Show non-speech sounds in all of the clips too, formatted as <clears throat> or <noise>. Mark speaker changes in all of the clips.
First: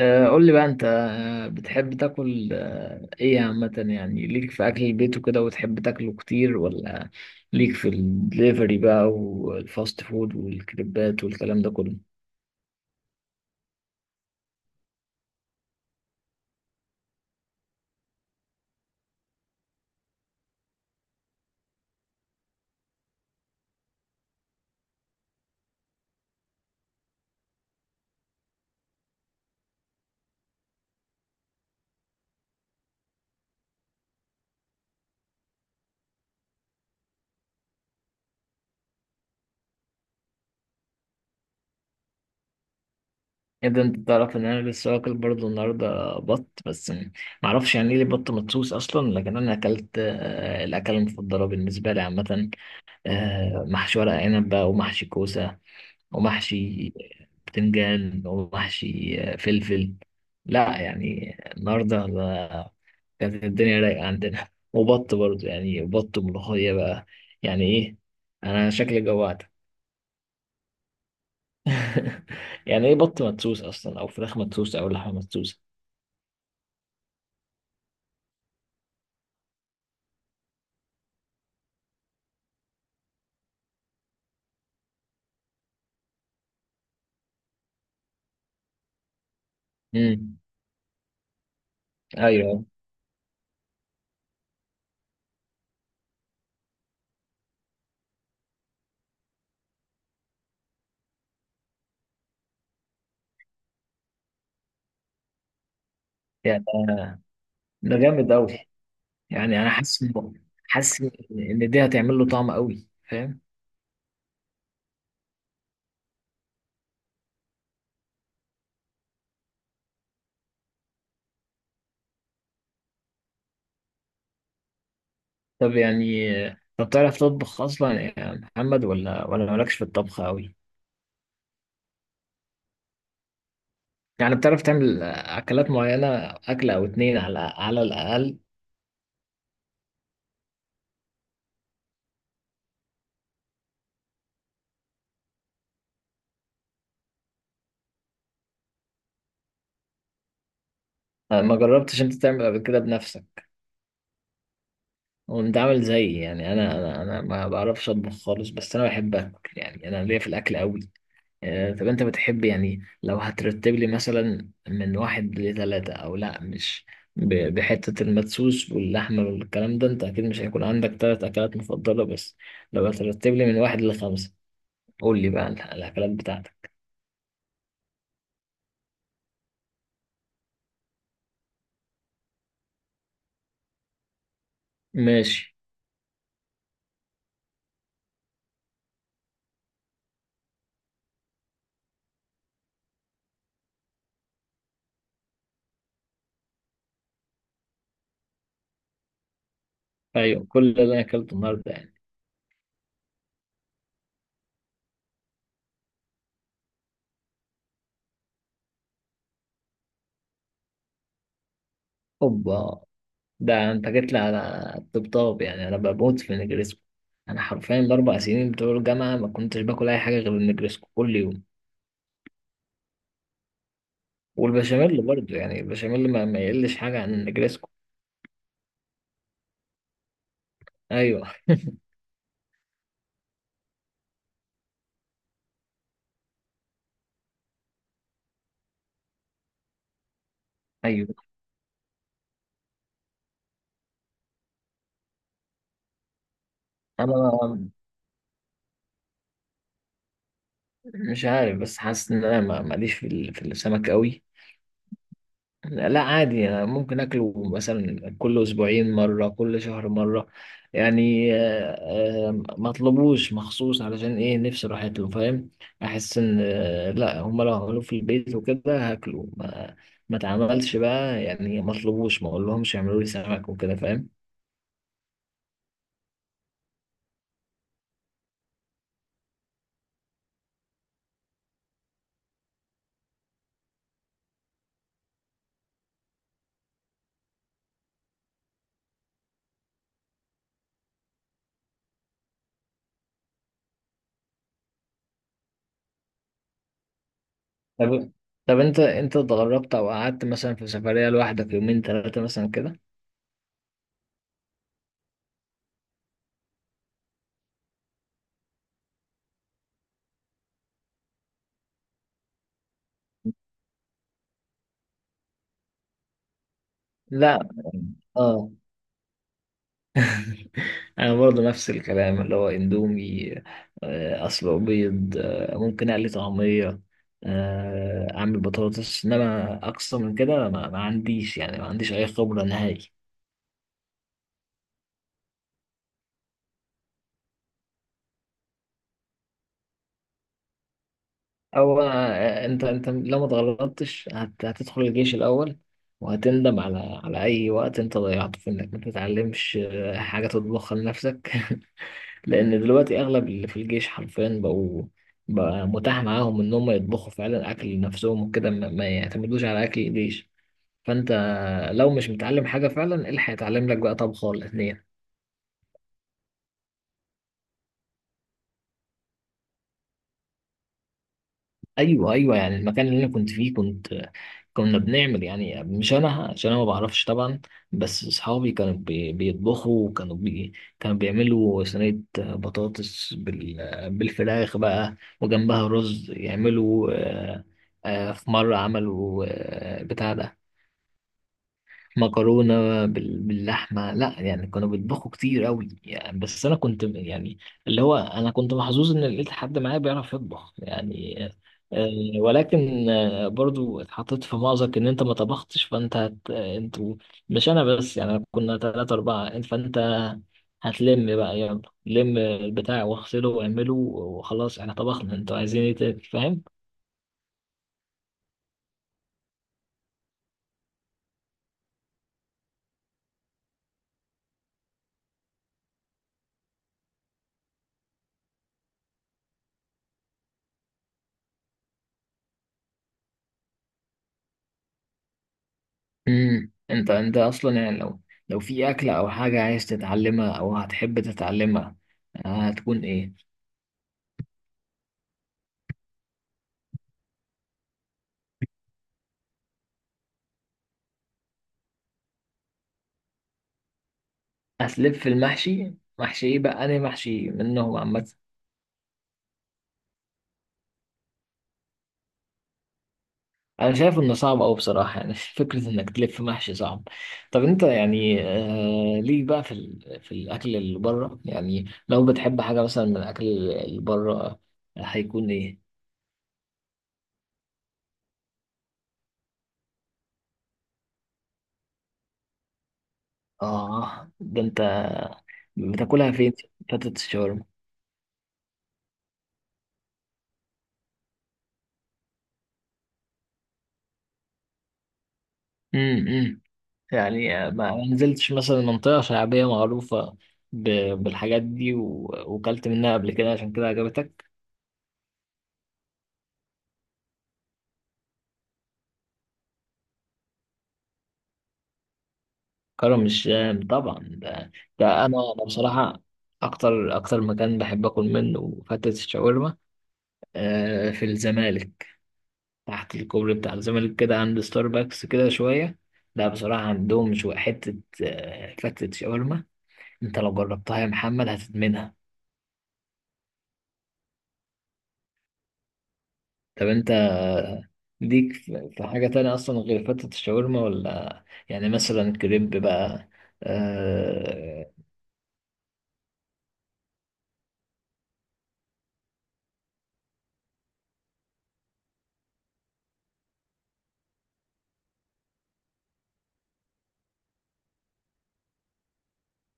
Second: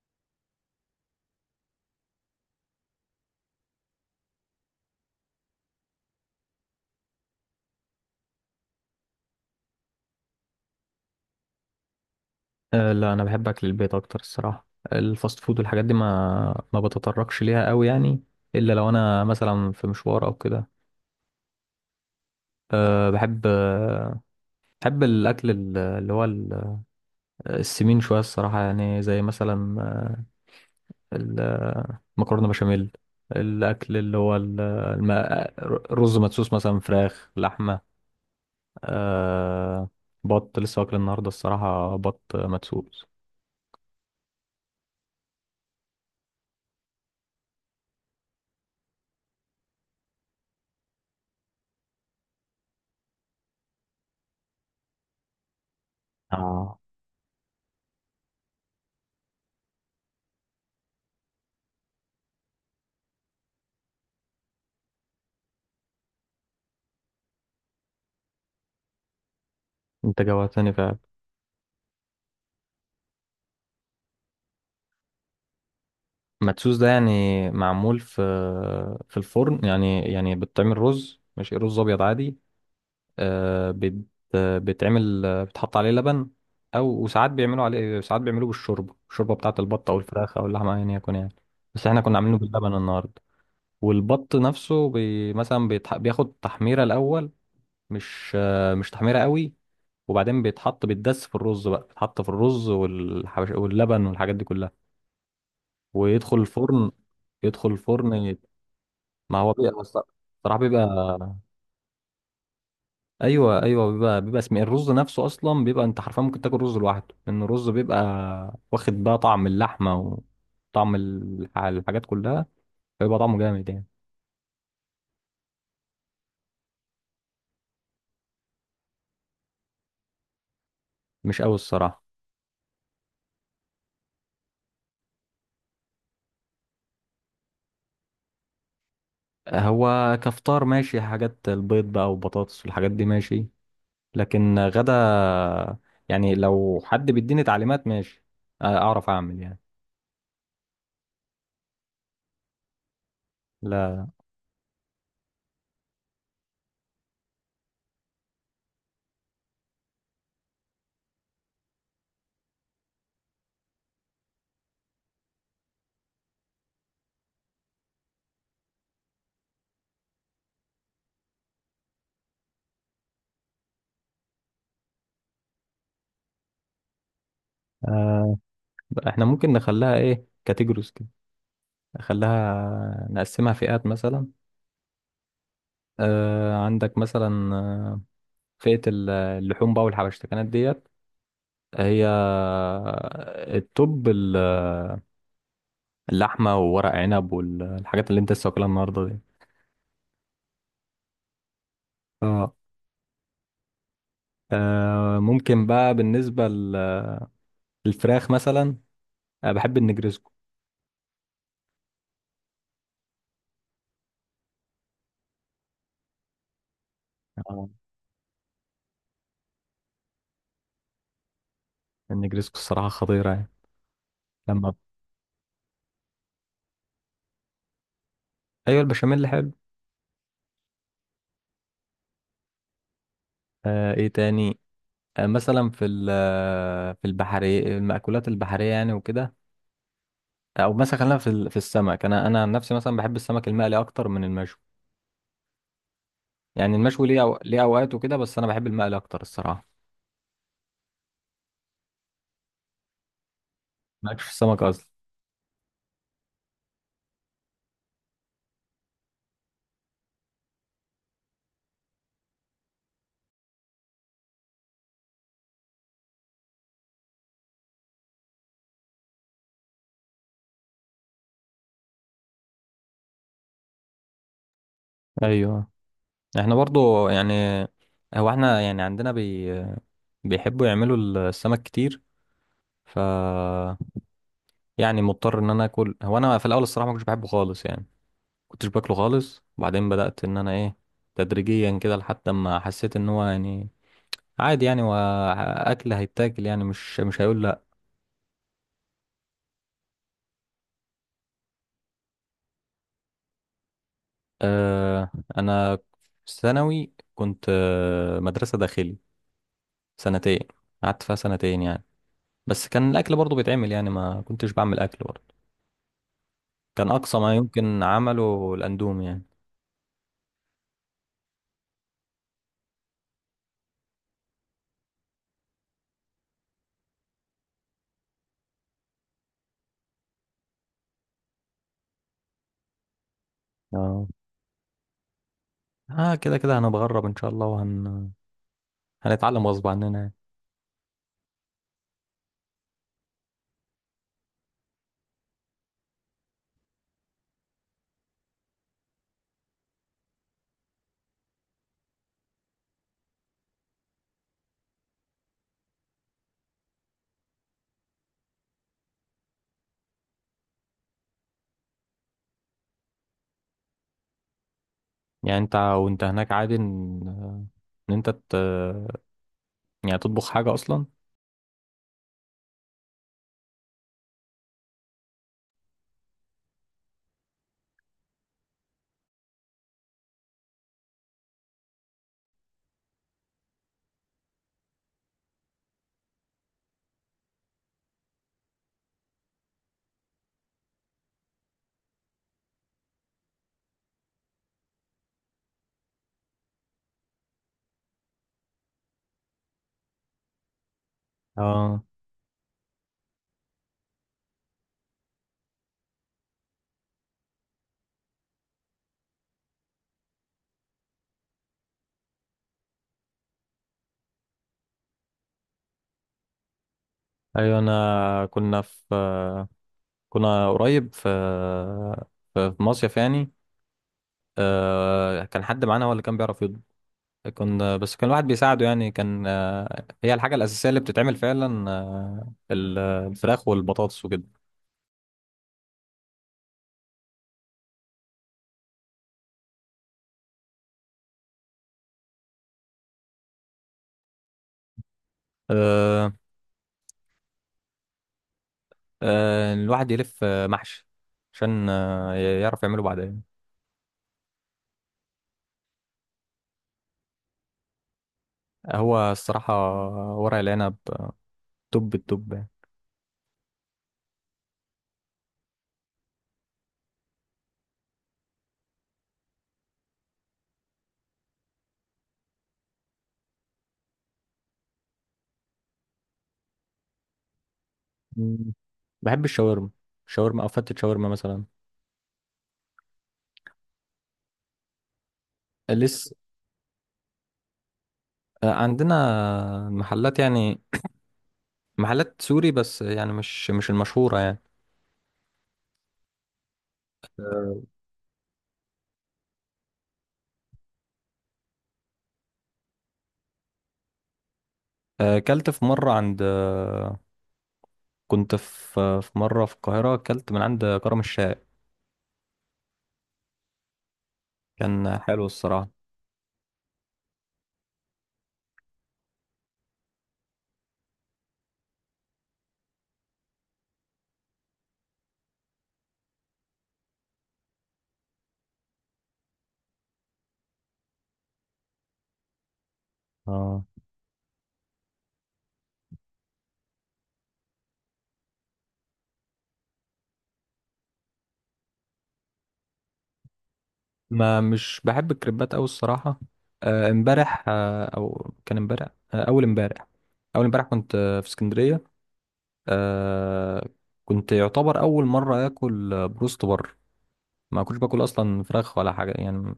Speaker 1: قول لي بقى انت، بتحب تاكل ايه عامة؟ يعني ليك في اكل البيت وكده وتحب تاكله كتير، ولا ليك في الدليفري بقى والفاست فود والكريبات والكلام ده كله؟
Speaker 2: لا انا بحب اكل البيت اكتر الصراحه. الفاست فود والحاجات دي ما بتطرقش ليها قوي يعني، الا لو انا مثلا في مشوار او كده. بحب بحب الاكل السمين شويه الصراحه، يعني زي مثلا المكرونه بشاميل. الاكل اللي هو ال- الم- الرز مدسوس، مثلا فراخ، لحمه، أه بط. لسه واكل النهارده الصراحه بط مدسوس.
Speaker 1: ايه ده! انت تعرف ان انا لسه واكل برضه النهارده بط، بس معرفش يعني ايه ليه بط مدسوس اصلا. لكن انا اكلت، الاكله المفضله بالنسبه لي عامة محشي ورق عنب بقى، ومحشي كوسه،
Speaker 2: اه
Speaker 1: ومحشي بتنجان، ومحشي فلفل. لا يعني النهارده كانت الدنيا رايقة عندنا، وبط برضه يعني، بط وملوخية بقى. يعني ايه، انا شكلي جوعت.
Speaker 2: انت جوعتني فعلا.
Speaker 1: <laughs> يعني ايه بط مدسوس اصلا، او فراخ مدسوسة، او لحمة مدسوسة؟
Speaker 2: مدسوس ده يعني معمول في الفرن، يعني يعني بتعمل رز، مش رز ابيض عادي. آه، بت بتعمل، بتحط عليه لبن، وساعات بيعملوا عليه، ساعات بيعملوه بالشوربه، بتاعه البط او الفراخ
Speaker 1: امم.
Speaker 2: او اللحمه ايا يكن يعني. بس احنا كنا عاملينه
Speaker 1: ايوه
Speaker 2: باللبن النهارده. والبط نفسه بياخد تحميره الاول، مش تحميره قوي، وبعدين بيتدس في الرز بقى، بيتحط في الرز واللبن والحاجات دي كلها، ويدخل
Speaker 1: يعني،
Speaker 2: الفرن. يدخل
Speaker 1: ده جامد
Speaker 2: الفرن.
Speaker 1: قوي.
Speaker 2: ما هو
Speaker 1: يعني انا
Speaker 2: بيبقى الص- الصراحه بيبقى،
Speaker 1: حاسس ان دي هتعمل له طعم قوي، فاهم؟
Speaker 2: ايوه ايوه، بيبقى بيبقى اسم الرز نفسه اصلا، بيبقى انت حرفيا ممكن تاكل رز لوحده، لان الرز بيبقى واخد بقى طعم اللحمه وطعم الحاجات كلها، فيبقى طعمه جامد يعني.
Speaker 1: طب يعني طب تعرف تطبخ اصلا يا محمد، ولا مالكش في الطبخ قوي؟
Speaker 2: مش قوي الصراحه.
Speaker 1: يعني بتعرف تعمل أكلات معينة، أكلة أو اتنين على الأقل؟
Speaker 2: هو كفطار ماشي، حاجات البيض بقى وبطاطس والحاجات دي ماشي، لكن غدا يعني لو حد بيديني تعليمات ماشي اعرف اعمل يعني.
Speaker 1: أنا ما جربتش أنت تعمل قبل كده بنفسك.
Speaker 2: لا.
Speaker 1: وأنت عامل زيي يعني، أنا ما بعرفش أطبخ خالص، بس أنا بحب أكل، يعني أنا ليا في الأكل أوي. طب أنت بتحب، يعني لو هترتب لي مثلا من واحد لتلاتة، أو لأ مش بحتة المدسوس واللحمة والكلام ده، أنت أكيد مش هيكون عندك تلات أكلات مفضلة بس، لو هترتب لي من واحد لخمسة قول لي بقى الأكلات بتاعتك.
Speaker 2: آه، احنا ممكن نخليها ايه، كاتيجوريز كده، نخليها نقسمها فئات مثلا.
Speaker 1: ماشي.
Speaker 2: آه، عندك مثلا، فئة اللحوم بقى والحبشتكنات ديت. هي التوب اللحمة وورق عنب والحاجات اللي انت لسه واكلها النهاردة دي.
Speaker 1: ايوه كل اللي انا اكلته النهارده يعني.
Speaker 2: اه ممكن بقى بالنسبة للفراخ مثلا، أنا بحب النجرسكو.
Speaker 1: اوبا! ده انت جيت لي على الطبطاب، يعني انا بموت في النجريسكو. انا
Speaker 2: اه
Speaker 1: حرفيا الاربع سنين بتوع الجامعه ما كنتش باكل اي حاجه غير النجريسكو كل يوم.
Speaker 2: النجرسكو الصراحة خطيرة يعني. لما
Speaker 1: والبشاميل برضه يعني، البشاميل ما يقلش حاجه عن النجريسكو.
Speaker 2: أيوة، البشاميل حلو.
Speaker 1: ايوه
Speaker 2: آه، إيه تاني؟ آه، مثلا في البحرية، المأكولات البحرية يعني وكده، او مثلا
Speaker 1: ايوه.
Speaker 2: خلينا في السمك. انا عن نفسي مثلا بحب السمك المقلي اكتر من المشوي. يعني المشوي ليه
Speaker 1: انا
Speaker 2: اوقات وكده، بس انا بحب المقلي اكتر الصراحه.
Speaker 1: مش عارف، بس حاسس ان انا ماليش في في السمك
Speaker 2: مالكش
Speaker 1: قوي.
Speaker 2: في السمك اصلا؟
Speaker 1: لا لا، عادي. أنا ممكن اكله مثلا كل اسبوعين مره، كل شهر مره يعني، ما اطلبوش مخصوص علشان ايه، نفسي راحت له، فاهم؟ احس ان لا، هم لو عملوه في البيت وكده هاكله، ما اتعملش بقى يعني، ما اطلبوش، ما اقولهمش يعملوا لي سمك وكده، فاهم؟
Speaker 2: ايوه احنا برضو يعني، هو احنا يعني عندنا بي... بيحبوا يعملوا السمك كتير، ف يعني مضطر ان انا اكل. هو انا في الاول الصراحه ما كنتش بحبه خالص يعني، كنتش باكله خالص، وبعدين بدات ان انا ايه، تدريجيا كده، لحد ما حسيت ان هو يعني عادي يعني، واكل هيتاكل يعني، مش هيقول.
Speaker 1: طب طب انت اتغربت او قعدت مثلا في سفريه لوحدك، يومين ثلاثه مثلا كده؟
Speaker 2: آه، انا في ثانوي كنت مدرسه داخلي سنتين، قعدت فيها سنتين يعني، بس كان الاكل برضو بيتعمل يعني، ما كنتش بعمل اكل برضو، كان اقصى ما
Speaker 1: لا.
Speaker 2: يمكن
Speaker 1: اه.
Speaker 2: عمله الاندومي يعني.
Speaker 1: انا برضه نفس الكلام، اللي هو اندومي، اصله بيض، ممكن اقلي طعميه، اعمل بطاطس، انما اقصى من كده ما عنديش، يعني ما عنديش اي خبره نهائي.
Speaker 2: اه كده كده هنتغرب ان شاء الله، هنتعلم غصب عننا يعني.
Speaker 1: او انت، لو ما اتغلطتش هتدخل الجيش الاول، وهتندم على اي وقت انت ضيعته في انك ما تتعلمش حاجه تطبخها لنفسك. لان دلوقتي اغلب اللي في الجيش حرفيا بقوا، بقى متاح معاهم ان هم يطبخوا فعلا اكل لنفسهم وكده، ما يعتمدوش على اكل الجيش. فانت لو مش متعلم حاجه فعلا، ايه اللي هيتعلم لك بقى، طبخه ولا اتنين؟
Speaker 2: يعني انت وانت هناك عادي ان آه، ان انت ت... يعني تطبخ حاجه اصلا؟
Speaker 1: ايوه ايوه، يعني المكان اللي انا كنت فيه كنا بنعمل، يعني مش انا عشان انا ما بعرفش طبعا، بس اصحابي كانوا بيطبخوا، وكانوا بي كانوا بيعملوا صينيه بطاطس بالفراخ بقى وجنبها رز، يعملوا في مره عملوا بتاع ده مكرونة باللحمة. لا يعني كانوا بيطبخوا كتير قوي يعني، بس أنا كنت يعني، اللي هو أنا كنت محظوظ إن لقيت حد معايا بيعرف يطبخ يعني.
Speaker 2: اه
Speaker 1: آه، ولكن برضو اتحطيت في مأزق، إن أنت ما طبختش فأنت أنتوا، مش أنا بس، يعني كنا تلاتة أربعة، فأنت هتلم بقى، يلا لم البتاع واغسله واعمله وخلاص احنا طبخنا، انتوا عايزين ايه تاني فاهم؟
Speaker 2: ايوه، انا كنا في آه، كنا قريب في مصيف يعني. آه، كان حد معانا هو اللي كان بيعرف يطبخ، كنا بس كان الواحد بيساعده يعني. كان آه، هي الحاجة الأساسية اللي بتتعمل فعلا الفراخ والبطاطس وكده.
Speaker 1: امم، انت اصلا يعني، لو في اكله او حاجه عايز تتعلمها او هتحب تتعلمها، هتكون ايه؟
Speaker 2: آه، الواحد يلف محشي عشان يعرف يعمله بعدين.
Speaker 1: هتلف في المحشي؟ محشي ايه بقى، انا محشي منهم عامه.
Speaker 2: هو الصراحة ورق العنب، آه، توب التوب يعني.
Speaker 1: انا شايف انه صعب قوي بصراحه يعني. <laughs> فكره انك تلف محشي صعب. طب انت يعني، ليك بقى في في الاكل اللي بره، يعني لو بتحب حاجه مثلا من الاكل اللي بره، هيكون ايه؟
Speaker 2: مم. بحب الشاورما، شاورما أو فتة شاورما مثلا.
Speaker 1: اه ده انت، بتاكلها
Speaker 2: لسه.
Speaker 1: فين، فتت الشاورما؟
Speaker 2: آه، عندنا محلات يعني، محلات سوري، بس يعني مش المشهورة.
Speaker 1: امم. يعني
Speaker 2: يعني
Speaker 1: ما نزلتش مثلا منطقة شعبية معروفة بالحاجات دي وكلت منها قبل كده، عشان كده عجبتك؟
Speaker 2: اكلت في مره عند، كنت في مره في القاهره، اكلت من عند كرم الشاي.
Speaker 1: كرم الشام طبعا ده,
Speaker 2: كان
Speaker 1: ده أنا،
Speaker 2: حلو الصراحه.
Speaker 1: بصراحة أكتر مكان بحب آكل منه فتة الشاورما، في الزمالك، تحت الكوبري بتاع الزمالك كده عند ستاربكس كده شوية. لا بصراحة عندهم شوية حتة فتة شاورما، أنت لو جربتها يا محمد هتدمنها.
Speaker 2: اه
Speaker 1: طب أنت ليك في حاجة تانية أصلا غير فتة الشاورما، ولا يعني مثلا كريب بقى؟
Speaker 2: ما
Speaker 1: آه...
Speaker 2: مش بحب الكريبات قوي الصراحه. آه، امبارح، آه، او كان امبارح، آه، اول امبارح، اول امبارح كنت في اسكندريه. آه، كنت يعتبر اول مره اكل بروست بره. ما كنتش باكل اصلا فراخ ولا حاجه يعني،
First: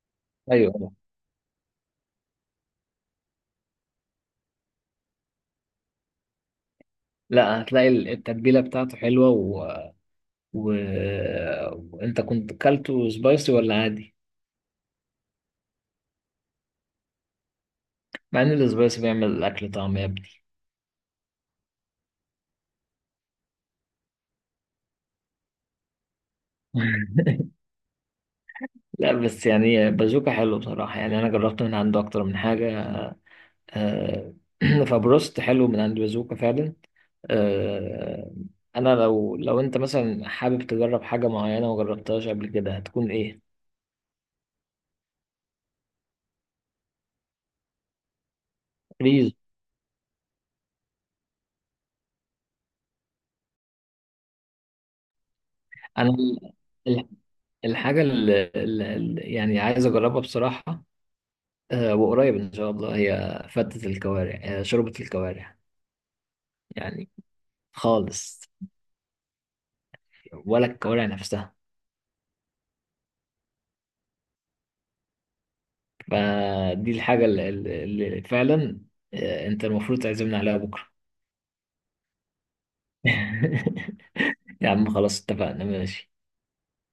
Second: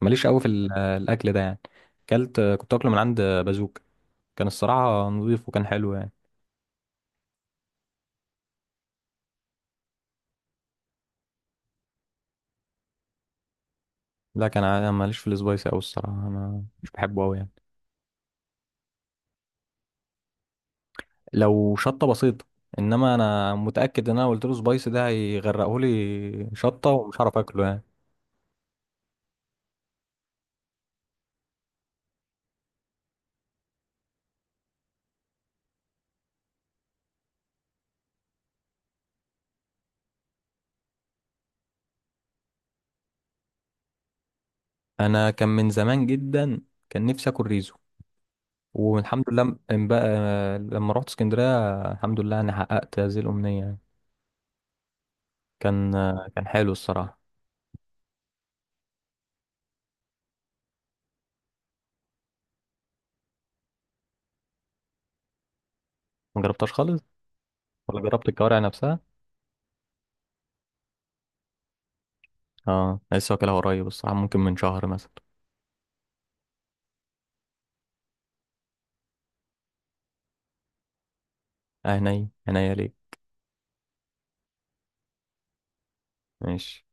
Speaker 2: ماليش قوي في ال-
Speaker 1: أيوه.
Speaker 2: آه، الاكل ده يعني. اكلت، كنت اكله من عند، بازوك. كان الصراحه نظيف وكان حلو يعني.
Speaker 1: لا هتلاقي التتبيلة بتاعته حلوة و... وأنت كنت كلته سبايسي ولا عادي؟
Speaker 2: لا كان انا ماليش في السبايسي قوي الصراحه، انا مش بحبه قوي يعني.
Speaker 1: مع إن السبايسي بيعمل الأكل طعم يا ابني.
Speaker 2: لو شطه بسيطه، انما انا متاكد ان انا قلت له سبايسي ده هيغرقه لي شطه ومش هعرف
Speaker 1: <laughs>
Speaker 2: اكله يعني.
Speaker 1: لا بس يعني، بازوكا حلو بصراحة، يعني أنا جربت من عنده أكتر من حاجة، آه، <clears throat> فبروست حلو من عند بازوكا فعلا. آه، انا، لو انت مثلا حابب تجرب حاجه معينه وجربتهاش قبل كده، هتكون ايه؟
Speaker 2: انا كان من زمان جدا كان نفسي اكل ريزو، والحمد
Speaker 1: ريز.
Speaker 2: لله، م- ام بقى لما رحت اسكندريه الحمد لله انا حققت هذه الامنيه يعني. كان
Speaker 1: انا
Speaker 2: كان حلو
Speaker 1: ال-
Speaker 2: الصراحه.
Speaker 1: الحاجه يعني عايز اجربها بصراحه، وقريب ان شاء الله هي فتة الكوارع، شوربه الكوارع.
Speaker 2: ما جربتهاش خالص،
Speaker 1: يعني
Speaker 2: ولا جربت
Speaker 1: خالص.
Speaker 2: الكوارع نفسها.
Speaker 1: ولا الكوارع نفسها.
Speaker 2: اه لسه واكلها قريب الصراحه، ممكن من شهر مثلا.
Speaker 1: فدي الحاجه اللي فعلا، انت المفروض تعزمنا عليها بكره.
Speaker 2: اه، هني هني ليه.
Speaker 1: <laughs> يا عم خلاص اتفقنا، ماشي.
Speaker 2: ماشي.